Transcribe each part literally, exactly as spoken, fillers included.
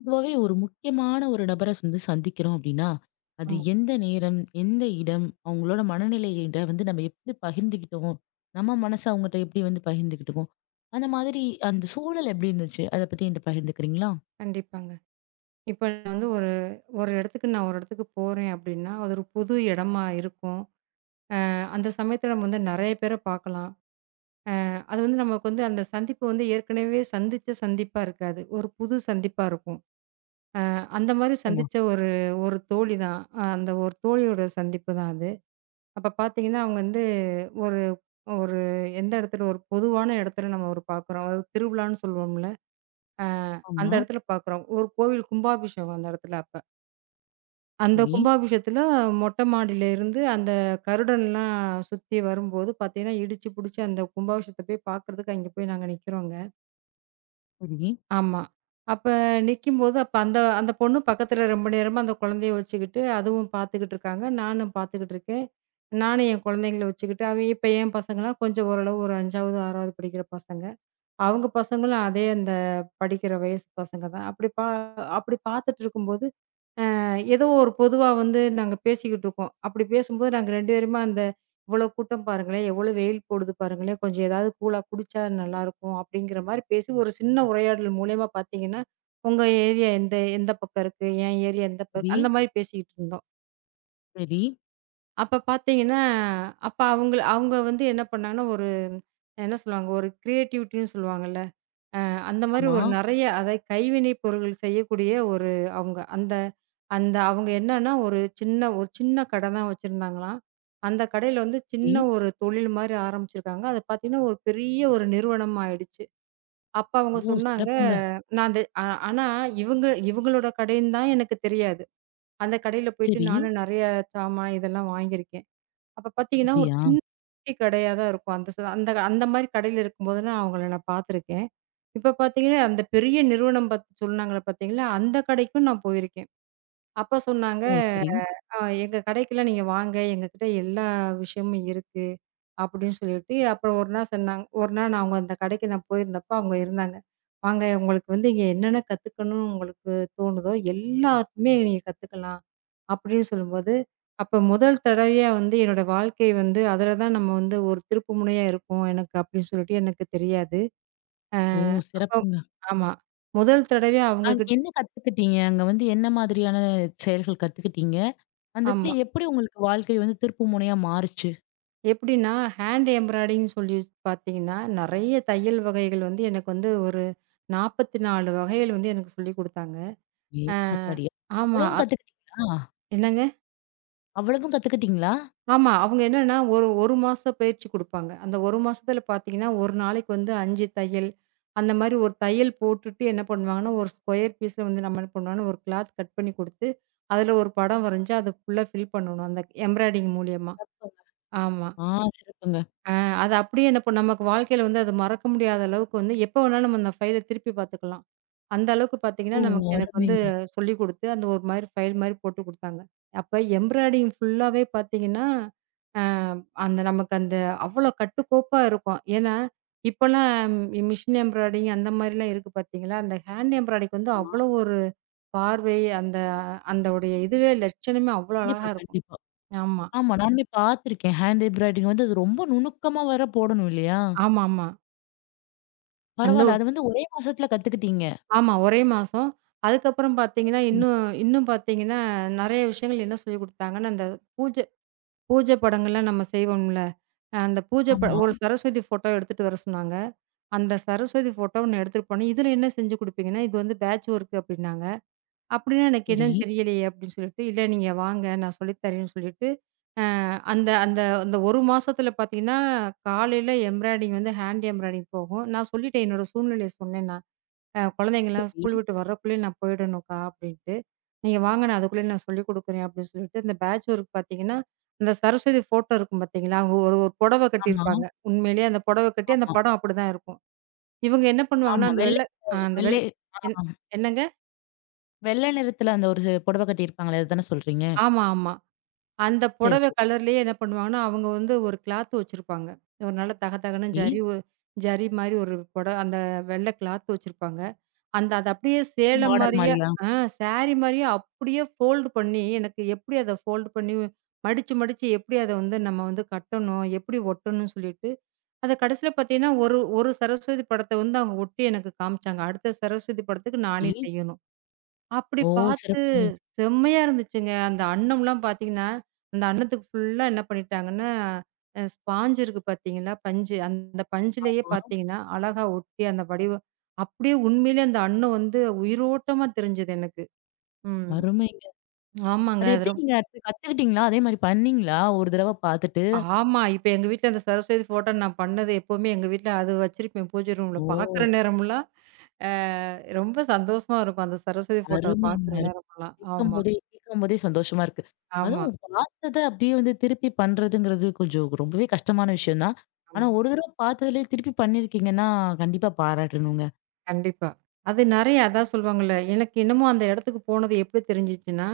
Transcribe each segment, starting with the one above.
பொதுவாவே ஒரு முக்கியமான ஒரு நபர வந்து சந்திக்கிறோம் அப்படின்னா, அது ஆமா. எந்த நேரம், எந்த இடம், அவங்களோட மனநிலையிட வந்து நம்ம எப்படி பகிர்ந்துக்கிட்டோம், நம்ம மனச அவங்கட்ட எப்படி வந்து பகிர்ந்துக்கிட்டோமோ, அந்த மாதிரி அந்த சூழல் எப்படி இருந்துச்சு? அத பத்தி என்ட்ட பகிர்ந்துக்கிறீங்களா? கண்டிப்பாங்க. இப்ப வந்து ஒரு ஒரு இடத்துக்கு நான் ஒரு இடத்துக்கு போறேன் அப்டின்னா, அது ஒரு புது இடமா இருக்கும். அ அந்த சமயத்துல நம்ம வந்து நெறைய பேர பார்க்கலாம். அது வந்து நமக்கு வந்து அந்த சந்திப்பு வந்து ஏற்கனவே சந்திச்ச சந்திப்பா இருக்காது. ஒரு புது சந்திப்பா இருக்கும். அ அந்த மாரி நிச்சயமா. சந்திச்ச ஒரு ஒரு தோழி தான். அ அந்த ஒரு தோழியோட சந்திப்பு தான் அது. அப்ப பார்த்தீங்கன்னா, அவங்க வந்து ஒரு ஒரு எந்த இடத்துல ஒரு பொதுவான இடத்துல நம்ம ஒரு பார்க்குறோம். ஒரு திருவிழான்னு சொல்லுவோம்ல. அ அந்த ஆமா. இடத்துல பார்க்குறோம். ஒரு கோவில் கும்பாபிஷேகம் அந்த இடத்துல. அந்த சரி, கும்பாபிஷேகத்துல மொட்டை மாடியிலேருந்து அந்த கருடன்லாம் சுத்தி வரும்போது பார்த்தீங்கன்னா, இடிச்சு புடிச்சு அந்த கும்பாபிஷேகத்த போய் பார்க்குறதுக்கு அங்கே போய் நாங்க நிக்கிறோங்க. சரி, ஆமா. அப்ப நிக்கும்போது அப்ப அந்த அந்த பொண்ணு பக்கத்துல ரொம்ப நேரமா அந்த குழந்தைய வச்சுக்கிட்டு, அதுவும் பார்த்துக்கிட்டு இருக்காங்க. நானும் பார்த்துக்கிட்டு இருக்கேன். நானும் என் குழந்தைங்கள வச்சுக்கிட்டு, அவன் இப்ப என் பசங்கலாம் கொஞ்சம் ஓரளவு ஒரு ஐந்தாவது, ஆறாவது படிக்கிற பசங்க. அவங்க பசங்களும் அதே அந்த படிக்கிற வயசு பசங்க தான். அப்படி பா அப்படி பார்த்துட்டு இருக்கும்போது ஏதோ ஒரு பொதுவா வந்து நாங்க பேசிக்கிட்டு இருக்கோம். அப்படி பேசும்போது நாங்க ரெண்டு பேருமே அந்த இவ்வளோ கூட்டம் பாருங்களேன், எவ்வளோ வெயில் போடுது பாருங்களேன், கொஞ்சம் ஏதாவது கூலா குடிச்சா நல்லாயிருக்கும் அப்படிங்கிற மாரி பேசி ஒரு சின்ன உரையாடல் மூலியமா பார்த்தீங்கன்னா, உங்க ஏரியா எந்த எந்த பக்கம் இருக்கு? என் ஏரியா எந்த பக் சரி, அந்த மாரி பேசிக்கிட்டு இருந்தோம். சரி. அப்ப பார்த்தீங்கன்னா, அப்ப அவங்கள அவங்க வந்து என்ன பண்ணாங்கன்னா, ஒரு என்ன சொல்லுவாங்க, ஒரு கிரியேட்டிவிட்டின்னு சொல்லுவாங்கல்ல. அந்த மாரி ஆமா. ஒரு நெறைய அதை கைவினை பொருள்கள் செய்யக்கூடிய ஒரு அவங்க அந்த அந்த அவங்க என்னன்னா, ஒரு சின்ன ஒரு சின்ன கடை தான் வச்சிருந்தாங்களாம். அந்த கடையில வந்து சின்ன சரி. ஒரு தொழில் மாரி ஆரம்பிச்சிருக்காங்க. அது பார்த்தீங்கன்னா, ஒரு பெரிய ஒரு நிறுவனம் ஆயிடுச்சு. அப்ப அவங்க ஓ! சொன்னாங்க, சிறப்புங்க. நான் அந்த ஆ ஆனா இவங்க இவங்களோட கடைன்னு தான் எனக்கு தெரியாது. அந்த கடையில போயிட்டு சரி. நானும் நெறைய சாமான் இதெல்லாம் வாங்கியிருக்கேன். அப்ப பார்த்தீங்கன்னா, ஒரு அப்படியா? சின்ன குட்டி கடையா தான் இருக்கும். அந்த ச அந்த அந்த மாரி கடையில இருக்கும்போது நான் அவங்கள நான் பார்த்துருக்கேன். இப்ப பார்த்தீங்கன்னா, அந்த பெரிய நிறுவனம் பத்தி சொன்னாங்கள பார்த்தீங்களா, அந்த கடைக்கும் நான் போயிருக்கேன். அப்ப சொன்னாங்க ஓ! சரி. ஆ "எங்க கடைக்கெல்லாம் நீங்க வாங்க. எங்ககிட்ட எல்லா விஷயமும் இருக்கு." அப்படின்னு சொல்லிட்டு, அப்புறம் ஒரு நாள் சொன்னாங்க. ஒரு நாள் நான் அவங்க அந்த கடைக்கு நான் போயிருந்தப்ப அவங்க இருந்தாங்க. "வாங்க உங்களுக்கு வந்து இங்க என்னென்ன கத்துக்கணும்னு உங்களுக்கு தோணுதோ, எல்லாத்துமே நீங்க கத்துக்கலாம்." அப்படின்னு சொல்லும்போது, அப்ப முதல் தடவையா வந்து என்னோட வாழ்க்கை வந்து அதில தான் நம்ம வந்து ஒரு திருப்பு முனையா இருக்கும் எனக்கு அப்படின்னு சொல்லிட்டு எனக்கு தெரியாது. அ ஓ! அப்ப சிறப்புங்க. ஆமா. முதல் தடவையா அ அவங்க கிட்ட என்ன கத்துக்கிட்டீங்க? அங்க வந்து என்ன மாதிரியான செயல்கள் கத்துக்கிட்டீங்க? அந்த இடத்துல ஆமா. எப்படி உங்களுக்கு வாழ்க்கை வந்து திருப்பு முனையா மாறுச்சு? எப்படின்னா, ஹேண்ட் எம்ப்ராய்டிங்ன்னு சொல்லி பார்த்தீங்கன்னா, நெறைய தையல் வகைகள் வந்து எனக்கு வந்து ஒரு நாற்பத்தி நான்கு வகைகள் வந்து எனக்கு சொல்லிக் குடுத்தாங்க. ஏ, ஆ ஆத்தாடி! ஆமா. அவ்வளவும் அ கத்துக்கிட்டீங்களா? என்னங்க? அவ்வளவும் கத்துக்கிட்டீங்களா? ஆமா. அவங்க என்னன்னா, ஒரு 1 மாச பயிற்சி குடுப்பாங்க. அந்த ஒரு மாசத்துல பார்த்தீங்கன்னா, ஒரு நாளைக்கு வந்து அஞ்சு தையல். அந்த மாரி ஒரு தையல் போட்டுட்டு என்ன பண்ணுவாங்கன்னா, ஒரு ஸ்கொயர் பீஸ்ல வந்து நம்ம என்ன பண்ணுவோம்னா, ஒரு கிளாத் கட் பண்ணி குடுத்து, அதுல ஒரு படம் வரைஞ்சு, அத ஃபுல்லா ஃபில் பண்ணணும். அந்த எம்ப்ராய்டிங் மூலியமா. ஆமா. ஆ சிறப்புங்க. ஆ அது அப்படியே என்ன பண்ணும் நமக்கு வாழ்க்கையில வந்து அது மறக்க முடியாத அளவுக்கு வந்து எப்போ வேணாலும் நம்ம அந்த ஃபைல திருப்பி பார்த்துக்கலாம். அந்த அளவுக்கு பார்த்தீங்கன்னா, ஓ! நமக்கு எனக்கு வந்து அருமைங்க. சொல்லிக் குடுத்து, அந்த ஒரு மாரி ஃபைல் மாரி போட்டு குடுத்தாங்க. அப்ப எம்ப்ராய்டிங் ஃபுல்லாவே பார்த்தீங்கன்னா, அ அந்த நமக்கு அந்த அவ்வளோ கட்டுக்கோப்பா இருக்கும். ஏன்னா, இப்பலாம் மிஷின் எம்ப்ராய்டிங் அந்த மாரிலாம் இருக்கு பார்த்தீங்களா? அந்த ஹேண்ட் எம்ப்ராய்டிங்க்கு வந்து ஆமா. அவ்வளோ ஒரு பார்வை, அந்த அந்தோடைய இதுவே லட்சணமே அவ்வளோ கண்டிப்பா, அழகா இருக்கும். கண்டிப்பா. ஆமா. ஆமா, நானுமே பார்த்துருக்கேன். ஹேண்ட் எம்ப்ராய்டரிங் வந்து அது ரொம்ப நுணுக்கமா வேற போடணும், இல்லையா? ஆமாமா. அந்த பரவால்ல. அது வந்து ஒரே மாசத்துல கத்துக்கிட்டீங்க. ஆமா. ஒரே மாசம். அதுக்கப்புறம் பார்த்தீங்கன்னா, ம். இன்னும் இன்னும் பார்த்தீங்கன்னா, நெறைய விஷயங்கள் என்ன சொல்லிக் குடுத்தாங்கன்னா, அந்த பூஜை பூஜை படங்கள்லாம் நம்ம செய்வோம்ல. அஹ் அந்த பூஜை ப ஆமா. ஒரு சரஸ்வதி ஃபோட்டோ எடுத்துட்டு வர சொன்னாங்க. அந்த சரஸ்வதி ஃபோட்டோ ஒண்ணு எடுத்துட்டு போனேன். "இதுல என்ன செஞ்சு குடுப்பீங்கன்னா, இது வந்து பேட்ச் ஒர்க்" அப்படின்னாங்க. அப்படின்னா, "எனக்கு சரி, என்னன்னு தெரியலையே" அப்படின்னு சொல்லிட்டு, "இல்ல நீங்க வாங்க, நான் சொல்லித் தரேன்னு" சொல்லிட்டு, அ அந்த அந்த அந்த ஒரு மாசத்துல பார்த்தீங்கன்னா, காலையில எம்ப்ராய்டிங் வந்து ஹேண்ட் எம்ப்ராய்டிங் போகும். நான் சொல்லிட்டேன், என்னோட சூழ்நிலைய சொன்னேன் நான். அ குழந்தைங்கலாம் சரி. ஸ்கூல் விட்டு வரக்குள்ளயே நான் போயிடணும்க்கா அப்படின்ட்டு. நீங்க வாங்க நான் அதுக்குள்ளயே நான் சொல்லிக் குடுக்குறேன் அப்படின்னு சொல்லிட்டு, இந்த பேட்ச் ஒர்க் பார்த்தீங்கன்னா, அந்த சரஸ்வதி ஃபோட்டோ இருக்கும் பார்த்தீங்களா? அவங்க ஒரு ஒரு புடவ ஆமா, கட்டியிருப்பாங்க. உண்மையிலேயே அந்த புடவ கட்டி அந்த ஆமா, படம் அப்படிதான் இருக்கும். இவங்க என்ன பண்ணுவாங்கன்னா, ஆமா. அந்த வெள்ளை வெள்ள அ கலர் அந்த வெள் வெள்ளை என் ஆ என்னங்க? வெள்ளை நிறத்துல அந்த ஒரு ச புடவை கட்டியிருப்பாங்களே! அதுதானே சொல்றீங்க? ஆமா, ஆமா. அந்த சரி, புடவ சரி. கலர்லேயே என்ன பண்ணுவாங்கன்னா, அவங்க வந்து ஒரு கிளாத் வச்சிருப்பாங்க. ஒரு நல்ல தக தகன்னு ஓகே. ஜரி ஒ ஜரி மாரி ஒரு புட அந்த வெள்ள கிளாத் வச்சிருப்பாங்க. அந்த அது அப்படியே சேல பார்டர் மாரியே மாரியா? ஆ சாரி மாரியே அப்படியே ஃபோல்டு பண்ணி, எனக்கு எப்படி அத ஃபோல்டு பண்ணி மடிச்சு, மடிச்சு எப்படி அத வந்து நம்ம வந்து கட்டணும், எப்படி ஒட்டணும்னு சொல்லிட்டு, அத கடைசியில பார்த்தீங்கன்னா, ஒரு ஒரு சரஸ்வதி படத்த வந்து அவங்க ஒட்டி எனக்கு காமிச்சாங்க. அடுத்த சரஸ்வதி படத்துக்கு நானே ஓகே. செய்யணும். அப்படி ஓ! பார்த்து சிறப்புங்க. செம்மையா இருந்துச்சுங்க. அந்த அன்னம்லாம் பார்த்தீங்கன்னா, அந்த அன்னத்துக்கு ஃபுல்லா என்ன பண்ணிட்டாங்கன்னா, அ ஸ்பாஞ்ச் இருக்கு பார்த்தீங்களா? பஞ்சு. அந்த பஞ்சுலயே ஆ, பார்த்தீங்கன்னா, அழகா ஒட்டி அந்த வடிவம் அப்படியே உண்மையிலே அந்த அன்னம் வந்து உயிரோட்டமா தெரிஞ்சது எனக்கு. ம். அருமைங்க. ஆமாங்க. அது அது எப்படி? ரொம் நீங்க அடுத்து கத்துக்கிட்டீங்களா? அதே மாரி பண்ணீங்களா? ஒரு தடவ பார்த்துட்டு? ஆமா. இப்ப எங்க வீட்ல அந்த சரஸ்வதி ஃபோட்டோ நான் பண்ணது எப்பவுமே எங்க வீட்ல அது வச்சிருப்பேன் பூஜை ரூம்ல. பார்க்குற ஓ! நேரமெல்லாம் அ ரொம்ப சந்தோஷமா இருக்கும். அந்த சரஸ்வதி ஃபோட்டோவ அருமைங்க. பார்க்குற அரு நேரமெல்லாம். ஆமா, கேட்கும்போதே கேட்கும்போதே சந்தோஷமா இருக்கு. ஆமா, அதுவும் பார்த்தத அப்படியே வந்து திருப்பி பண்றதுங்கிறது கொஞ்சம் ரொம்பவே கஷ்டமான விஷயம் தான். ஆனா ஆமா. ஒரு தடவ பார்த்ததுலயே திருப்பி பண்ணியிருக்கீங்கன்னா, கண்டிப்பா பாராட்டணுங்க. கண்டிப்பா. அது நெறைய அதான் சொல்லுவாங்கல்ல, எனக்கு என்னமோ அந்த இடத்துக்கு போனது எப்படி தெரிஞ்சுச்சுன்னா,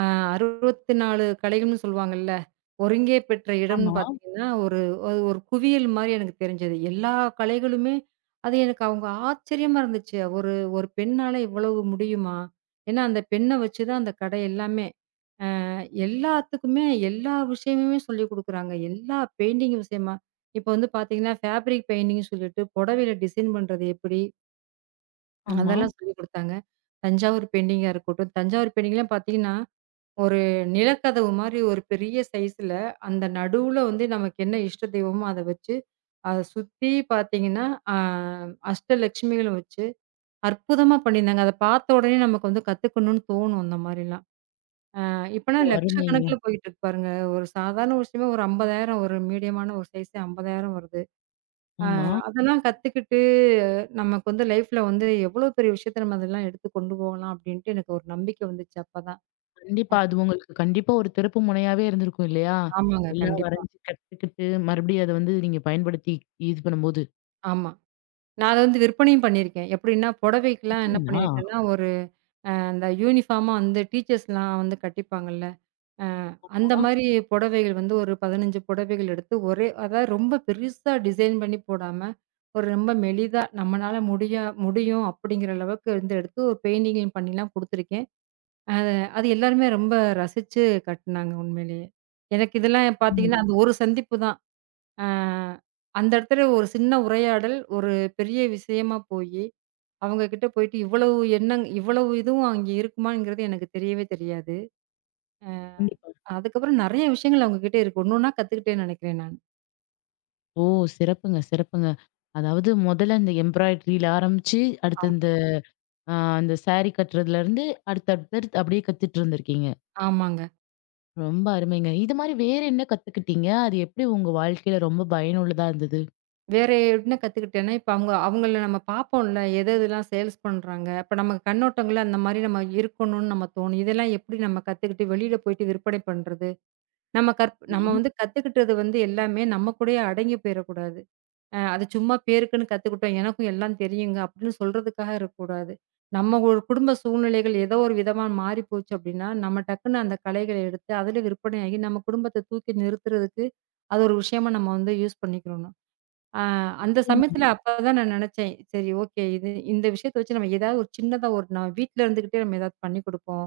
அ அறுபத்து நாலு கலைகள்னு சொல்லுவாங்கல்ல, ஒருங்கே பெற்ற இடம்னு ஆமா, பார்த்தீங்கன்னா, ஒரு அது ஒரு குவியல் மாரி எனக்கு தெரிஞ்சது. எல்லா கலைகளுமே அது எனக்கு அவங்க ஆச்சரியமா இருந்துச்சு. ஒரு ஒரு பெண்ணால இவ்வளவு முடியுமா? ஏன்னா அந்த பெண்ண வச்சு தான் அந்த கடை எல்லாமே. அ எல்லாத்துக்குமே எல்லா விஷயமுமே சொல்லிக் குடுக்குறாங்க. எல்லா பெயிண்டிங் விஷயமா, இப்ப வந்து பார்த்தீங்கன்னா, ஃபேப்ரிக் பெயிண்டிங்னு சொல்லிட்டு புடவையில டிசைன் பண்றது எப்படி? ஆமா. அதெல்லாம் சொல்லிக் குடுத்தாங்க. தஞ்சாவூர் பெயிண்டிங்கா இருக்கட்டும், தஞ்சாவூர் பெயிண்டிங்லாம் பார்த்தீங்கன்னா, ஒரு நிலக்கதவு மாரி ஒரு பெரிய சைஸ்ல அந்த நடுவுல வந்து நமக்கு என்ன இஷ்ட தெய்வமோ அத வச்சு, அத சுத்தி பார்த்தீங்கன்னா, அ அஷ்டலட்சுமிகளும் வச்சு அற்புதமா பண்ணியிருந்தாங்க. அத பார்த்த உடனே நமக்கு வந்து கத்துக்கணும்னு தோணும் அந்த மாரிலாம். அ இப்பனா ஓ! அருமைங்க. லட்சக்கணக்குல போயிட்டு இருக்கு பாருங்க. ஒரு சாதாரண ஒரு விஷயமே ஒரு ஐம்பதாயிரம் ஒரு மீடியமான ஒரு சைஸே ஐம்பதாயிரம் வருது. ஆமா. அதெல்லாம் கத்துக்கிட்டு, நமக்கு வந்து லைஃப்ல வந்து எவ்வளோ பெரிய விஷயத்த நம்ம அதெல்லாம் எடுத்து கொண்டு போகலாம் அப்டின்ட்டு எனக்கு ஒரு நம்பிக்கை வந்துச்சு அப்பதான். கண்டிப்பா. அது உங்களுக்கு கண்டிப்பா ஒரு திருப்பு முனையாவே இருந்திருக்கும், இல்லையா? ஆமாங்க. எல்லாம் கண்டிப்பா. வரைஞ்சு கத்துக்கிட்டு, மறுபடியும் அத வந்து நீங்க பயன்படுத்தி இது பண்ணும்போது. ஆமா. நான் அத வந்து விற்பனையும் பண்ணியிருக்கேன். எப்டின்னா புடவைக்குலாம் என்ன அப்படிங்களா? பண்ணியிருக்கேன்னா, ஒரு அந்த யூனிஃபார்மா வந்து டீச்சர்ஸ்லாம் வந்து கட்டிப்பாங்கல்ல. அ அந்த ஆமா. மாரி புடவைகள் வந்து ஒரு பதினஞ்சு புடவைகள் எடுத்து ஒரே அதாவது ரொம்ப பெருசா டிசைன் பண்ணி போடாம, ஒரு ரொம்ப மெலிதா நம்மனால முடியா முடியும் அப்டிங்கிற அளவுக்கு வந்து எடுத்து ஒரு பெயிண்டிங் பண்ணிலாம் குடுத்துருக்கேன். அது அது எல்லாருமே ரொம்ப ரசிச்சு கட்டுனாங்க உண்மையிலேயே. எனக்கு இதெல்லாம் பார்த்தீங்கன்னா, ம். அந்த ஒரு சந்திப்பு தான். அ அந்த இடத்துல ஒரு சின்ன உரையாடல், ஒரு பெரிய விஷயமா போயி, அவங்க கிட்ட போயிட்டு இவ்வளவு எண்ணங் இவ்வளவு இதுவும் அங்கே இருக்குமாங்கிறது எனக்கு தெரியவே தெரியாது. அ கண்டிப்பா. அதுக்கப்புறம் நெறைய விஷயங்கள் அவங்க கிட்ட இருக்கு. ஒண்ணு ஒண்ணா கத்துக்கிட்டேன்னு நெனைக்கிறேன் நான். ஓ! சிறப்புங்க, சிறப்புங்க. அதாவது முதல்ல இந்த எம்ப்ராய்டரில ஆரம்பிச்சு, அடுத்து ஆமா. இந்த அ அந்த சாரி கட்டுறதுலருந்து அடுத்து அடுத்தடுத்து அப்படியே கத்துட்டு இருந்திருக்கீங்க. ஆமாங்க. ரொம்ப அருமைங்க. இது மாரி வேற என்ன கத்துக்கிட்டீங்க? அது எப்படி உங்க வாழ்க்கையில ரொம்ப பயனுள்ளதா இருந்தது? வேற என்ன கத்துக்கிட்டேன்னா, இப்ப அவங்க அவங்கள நம்ம பார்ப்போம்ல. எது எதெல்லாம் சேல்ஸ் பண்றாங்க. அப்ப நம்ம கண்ணோட்டங்கள்ல அந்த மாரி நம்ம இருக்கணும்னு நம்ம தோணும். இதெல்லாம் எப்படி நம்ம கத்துக்கிட்டு வெளியில போயிட்டு விற்பனை பண்றது? நம்ம கற் நம்ம வந்து கத்துக்கிட்டது வந்து எல்லாமே நம்ம கூடயே அடங்கி போயிறக்கூடாது. அ அது சும்மா பேருக்குன்னு கத்துக்கிட்டோம். எனக்கும் எல்லாம் தெரியுங்க அப்படின்னு சொல்றதுக்காக இருக்கக்கூடாது. நம்ம ஒரு குடும்ப சூழ்நிலைகள் ஏதோ ஒரு விதமா மாறி போச்சு அப்படின்னா, நம்ம டக்குன்னு அந்த கலைகள எடுத்து அதில விற்பனையாகி நம்ம குடும்பத்த தூக்கி நிறுத்துறதுக்கு அது ஒரு விஷயமா நம்ம வந்து யூஸ் பண்ணிக்கணும். ஆ அந்த ஆமா. சமயத்துல ம். அப்பதான் நான் நெனச்சேன். சரி, ஓகே. இது இந்த விஷயத்த வச்சு நம்ம ஏதாவது ஒரு சின்னதா ஒரு நான் வீட்ல இருந்துகிட்டே நம்ம ஏதாவது பண்ணி குடுப்போம்.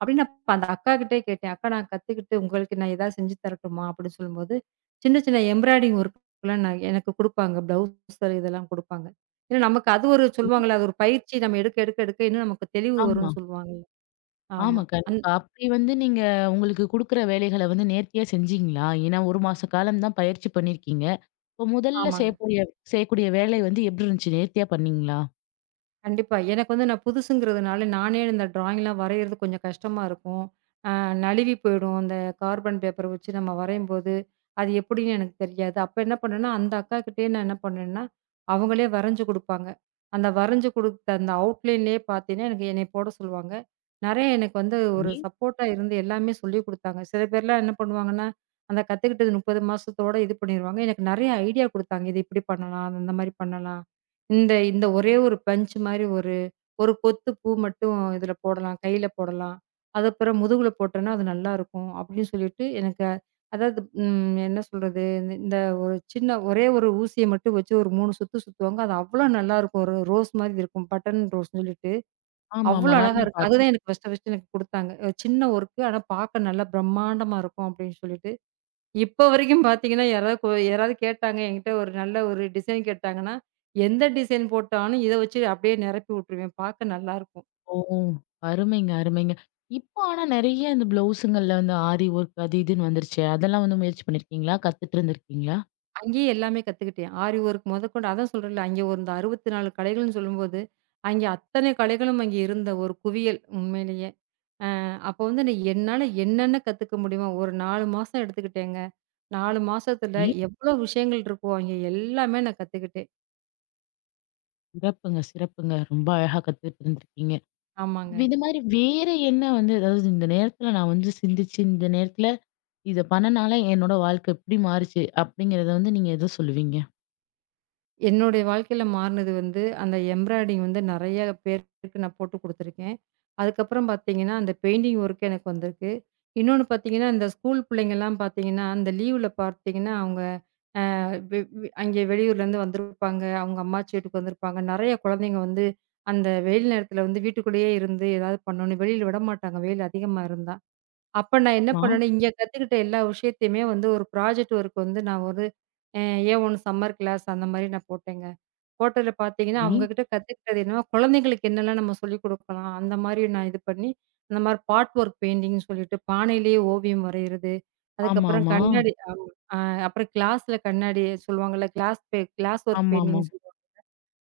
அப்படின்னு அப்ப அந்த அக்காகிட்டயே கேட்டேன். அக்கா நான் கத்துக்கிட்டு உங்களுக்கு நான் ஏதாவது செஞ்சு தரட்டுமா? அப்படின்னு சொல்லும்போது, சின்ன சின்ன எம்ப்ராய்டிங் ஒர்க்லாம் நான் எனக்கு குடுப்பாங்க. ப்ளவுஸர் இதெல்லாம் குடுப்பாங்க. ஏன்னா நமக்கு அது ஒரு சரி. சொல்லுவாங்கல்ல, அது ஒரு பயிற்சி நம்ம எடுக்க எடுக்க எடுக்க இன்னும் நமக்கு தெளிவு ஆமா. வரும்னு சொல்லுவாங்கல்ல. ஆமா. ஆமா. அந் கண்டிப்பா. அப்படி வந்து நீங்க உங்களுக்கு குடுக்குற வேலைகள வந்து நேர்த்தியா செஞ்சீங்களா? ஏன்னா ஒரு மாச காலம் தான் பயிற்சி பண்ணியிருக்கீங்க. இப்ப முதல்ல ஆமாங்க. செய்யக்கூடிய செய்யக்கூடிய வேலை வந்து எப்படி இருந்துச்சு? நேர்த்தியா பண்ணீங்களா? கண்டிப்பா. எனக்கு வந்து நான் புதுசுங்கிறதுனால, நானே இந்த டிராயிங்லாம் வரையிறது கொஞ்சம் கஷ்டமா இருக்கும். அ நழுவி போயிடும். அந்த கார்பன் பேப்பர் வச்சு நம்ம வரையும்போது, அது எப்படின்னு எனக்கு தெரியாது. அப்ப என்ன பண்ணேன்னா, அந்த அக்காகிட்டயே நான் என்ன பண்ணேன்னா, அவங்களே வரைஞ்சு குடுப்பாங்க. அந்த வரைஞ்சு குடுத்த அந்த அவுட்லைன்லேயே பார்த்தீங்கன்னா, எனக்கு என்னைய போட சொல்லுவாங்க. நெறைய எனக்கு வந்து ஒரு சரி. சப்போர்ட்டா இருந்து எல்லாமே சொல்லிக் குடுத்தாங்க. சில பேர்லாம் என்ன பண்ணுவாங்கன்னா, அந்த கத்துக்கிட்டது முப்பது மாசத்தோட இது பண்ணிருவாங்க. எனக்கு நெறைய ஐடியா குடுத்தாங்க. இது இப்படி பண்ணலாம், அந்த மாரி பண்ணலாம். இந்த இந்த ஒரே ஒரு பஞ்ச் மாரி ஒரு ஒரு கொத்து பூ மட்டும் இதில போடலாம். கையில போடலாம். அது அப்புறம் முதுகுல போட்டோன்னா, அது நல்லாருக்கும். அப்படின்னு சொல்லிட்டு எனக்கு அ- அதாவது ம் என்ன சொல்றது? இந்த இந்த ஒரு சின்ன ஒரே ஒரு ஊசிய மட்டும் வச்சு ஒரு மூணு சுத்து சுத்துவாங்க. அது அவ்வளோ நல்லாருக்கும். ஒரு ரோஸ் மாதிரி இருக்கும். பட்டன் ரோஸ்ன்னு சொல்லிட்டு. அவ்வளோ ஆமாமா. அழகா நானுமே இருக்கும். அதுதான் பாத்தேன். எனக்கு ஃபர்ஸ்ட்டு ஃபர்ஸ்ட்டு எனக்கு குடுத்தாங்க. சின்ன ஒர்க்கு. ஆனா பார்க்க நல்லா பிரம்மாண்டமா இருக்கும் அப்படின்னு சொல்லிட்டு. இப்ப வரைக்கும் பார்த்தீங்கன்னா, யாராவது கொ யாராவது கேட்டாங்க என்கிட்ட ஒரு நல்ல ஒரு டிசைன் கேட்டாங்கன்னா, எந்த டிசைன் போட்டாலும் இத வச்சு அப்படியே நிரப்பி விட்டுருவேன். பார்க்க நல்லாருக்கும். ஓ! அருமைங்க, அருமைங்க. இப்போ ஆனா நெறைய இந்த ப்ளவுஸுங்கள்ல வந்து ஆரி ஒர்க் அது இதுன்னு வந்துருச்சே. அதெல்லாம் வந்து முயற்சி பண்ணியிருக்கீங்களா? கத்துட்டு இருந்திருக்கீங்களா? அங்கேயே எல்லாமே கத்துக்கிட்டேன். ஆரி ஒர்க் முதற்கொண்டு அதான் சொல்றேன்ல, அங்கே ஒரு இந்த அறுபத்து நாலு கடைகள்னு சொல்லும்போது, அங்கே அத்தனை கடைகளும் அங்கே இருந்த ஒரு குவியல் உண்மையிலேயே. அ அப்போ வந்து நான் என்னால என்னென்ன கத்துக்க முடியுமோ, ஒரு நாலு மாசம் எடுத்துக்கிட்டேங்க. நாலு மாசத்துல சரி. எவ்வளோ விஷயங்கள் இருக்கோ, அங்கே எல்லாமே நான் கத்துக்கிட்டேன். சிறப்புங்க, சிறப்புங்க. ரொம்ப அழகா கத்துட்டு இருந்திருக்கீங்க. ஆமாங்க. இது மாரி வேற என்ன வந்து அதாவது இந்த நேரத்துல நான் வந்து சிந்திச்சு, இந்த நேரத்துல இத பண்ணனால என்னோட வாழ்க்கை இப்டி மாறுச்சு அப்டிங்கிறத வந்து நீங்க எத சொல்லுவீங்க? என்னுடைய வாழ்க்கையில மாறுனது வந்து, அந்த எம்ப்ராய்டிங் வந்து நெறைய பேருக்கு நான் போட்டு குடுத்துருக்கேன். அதுக்கப்புறம் பார்த்தீங்கன்னா, அந்த பெயிண்டிங் ஒர்க் எனக்கு வந்திருக்கு. இன்னொன்னு பார்த்தீங்கன்னா, இந்த ஸ்கூல் பிள்ளைங்கலாம் பார்த்தீங்கன்னா, அந்த லீவுல பார்த்தீங்கன்னா, அவங்க வெ வெ அங்கே வெளியூர்லேருந்து வந்திருப்பாங்க. அவங்க அம்மாச்சி வீட்டுக்கு வந்திருப்பாங்க. நெறைய குழந்தைங்க வந்து அந்த வெயில் நேரத்தில வந்து வீட்டுக்குள்ளேயே இருந்து ஏதாவது பண்ணணும். வெளியில விடமாட்டாங்க, வெயில் அதிகமா இருந்தா. அப்ப நான் என்ன மா பண்ணேன்னா, இங்க கத்துக்கிட்ட எல்லா விஷயத்தையுமே வந்து ஒரு ப்ராஜெக்ட் ஒர்க் வந்து நான் ஒரு அ ஏ ஒன் சம்மர் கிளாஸ் அந்த மாரி நான் போட்டேங்க. ஹோட்டல்ல பார்த்தீங்கன்னா, சரி. அவங்க கிட்ட கத்துக்கிட்டது என்னன்னா, குழந்தைங்களுக்கு என்னலாம் நம்ம சொல்லிக் குடுக்கலாம். அந்த மாரி நான் இது பண்ணி, அந்த மாரி பாட் ஒர்க் பெயிண்டிங்ன்னு சொல்லிட்டு பானையிலேயே ஓவியம் வரையிறது. அதுக்கப்புறம் ஆமாமா. கண்ணாடி ஆமா. அ அப்புறம் கிளாஸ்ல கண்ணாடி சொல்லுவாங்கல்ல, கிளாஸ் பெ கிளாஸ் ஒர்க் ஆமாமா. பெயிண்டிங்ன்னு சொல்லுவாங்க.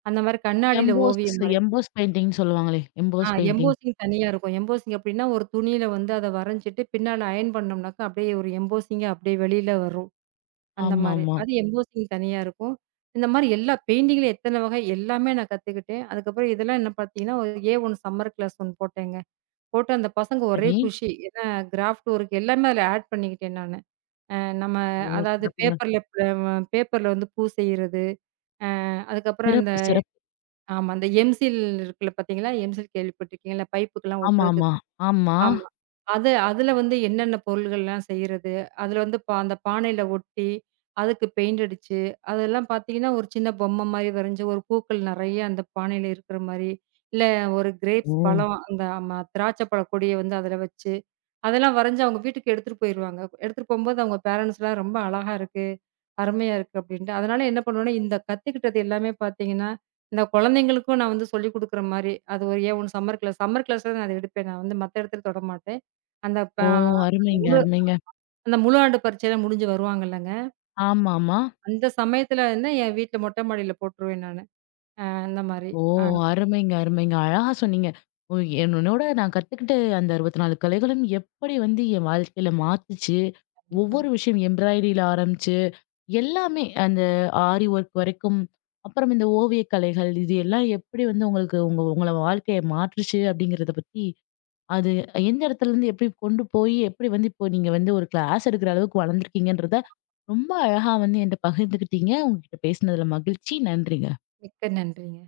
அந்த மாரி கண்ணாடியில எம்போஸ் ஓவியம் வரை எம்போஸ் பெயிண்டிங்ன்னு சொல்லுவாங்களே! ஆ எம்போஸ் பெயிண்டிங். எம்போசிங் தனியா இருக்கும். எம்போசிங் அப்படின்னா, ஒரு துணியில வந்து அத வரைஞ்சிட்டு, பின்னால அயர்ன் பண்ணோம்னாக்கா, அப்படியே ஒரு எம்போசிங்கா அப்படியே வெளியில வரும். அந்த மாரி. ஆமாமா. அது எம்போசிங் தனியா இருக்கும். இந்த மாரி எல்லா பெயிண்டிங்ல எத்தன வகை எல்லாமே நான் கத்துக்கிட்டேன். அதுக்கப்புறம் இதெல்லாம் என்ன பார்த்தீங்கன்னா, ஒரு ஏ ஒன் சம்மர் கிளாஸ் ஒண்ணு போட்டேங்க. போட்டு அந்த பசங்க ஒரே சரி. குஷி. ஏன்னா கிராஃப்ட் ஒர்க் எல்லாமே அதில ஆட் பண்ணிக்கிட்டேன் நானு. அ நம்ம ஓ! அதாவது சிறப்புங்க. பேப்பர்ல ப பேப்பர்ல வந்து பூ செய்றது, அ அதுக்கப்புறம் அந்த சிறப்பு, சிறப்பு. ஆமா அந்த எம்சில் இருக்குல்ல பார்த்தீங்களா? எம்சில் கேள்விப்பட்டுருக்கீங்கல்ல? பைப்புக்கெல்லாம் ஒட்டுறதுக்கு ஆமாமா. ஆமா. ஆமா. ஆமா. அது அதுல வந்து என்னென்ன பொருள்கள்லாம் செய்றது? அதுல வந்து பா அந்த பானையில ஒட்டி, அதுக்கு பெயிண்ட் அடிச்சு, அதெல்லாம் பார்த்தீங்கன்னா, ஒரு சின்ன பொம்மை மாரி வரைஞ்சு, ஒரு பூக்கள் நெறைய அந்த பானையில இருக்கிற மாரி, இல்ல ஒரு ஓ! கிரேப்ஸ் பழம் அந்த ஆமா திராட்சை பழ கொடிய வந்து அதுல வச்சு, அதெல்லாம் வரைஞ்சு அவங்க வீட்டுக்கு எடுத்துட்டு போயிருவாங்க. எடுத்துட்டு போம்போது அவங்க பேரன்ட்ஸ்லாம் ரொம்ப அழகா இருக்கு. அருமையா இருக்கு அப்படின்ட்டு. அதனால என்ன பண்ணுவேன்னா, இந்த கத்துக்கிட்டது எல்லாமே பார்த்தீங்கன்னா, இந்த குழந்தைங்களுக்கும் நான் வந்து சொல்லிக் குடுக்குற மாரி, அது ஒரு ஏன் ஒண்ணு சம்மர் கிளாஸ் சம்மர் கிளாஸ்ல தான் நான் அத எடுப்பேன். நான் வந்து மத்த இடத்துல தொடமாட்டேன். அந்த ப ஓ! அருமைங்க, முழு அருமைங்க. அந்த முழு ஆண்டு பரீட்சைலாம் முடிஞ்சு வருவாங்கல்லங்க, ஆமாமா. அந்த சமயத்துல வந்து என் வீட்ல மொட்டை மாடியில போட்டுருவேன் நானு. அந்த மாரி. ஓ! ஆ அருமைங்க, அருமைங்க. அழகா சொன்னீங்க. ஓ, என்னோட நான் கத்துக்கிட்ட அந்த அறுபத்தி நான்கு கலைகளும் எப்படி வந்து என் வாழ்க்கையில மாத்துச்சு, கண்டிப்பா. ஒவ்வொரு விஷயம் எம்ப்ராய்டரியில ஆரம்பிச்சு, எல்லாமே அந்த ஆரி ஒர்க் வரைக்கும், அப்புறம் இந்த ஓவியக் கலைகள், இது எல்லாம் எப்படி வந்து உங்களுக்கு உங்க உங்கள வாழ்க்கைய மாற்றுச்சு அப்படிங்கிறத பத்தி அது எந்த இடத்துலருந்து எப்படி கொண்டு போய், எப்படி வந்து இப்போ நீங்க வந்து ஒரு கிளாஸ் எடுக்கிற அளவுக்கு வளர்ந்துருக்கீங்கன்றத, ரொம்ப அழகா வந்து என்ட்ட பகிர்ந்துக்கிட்டீங்க. உங்ககிட்ட பேசினதுல மகிழ்ச்சி. நன்றிங்க. மிக்க நன்றிங்க.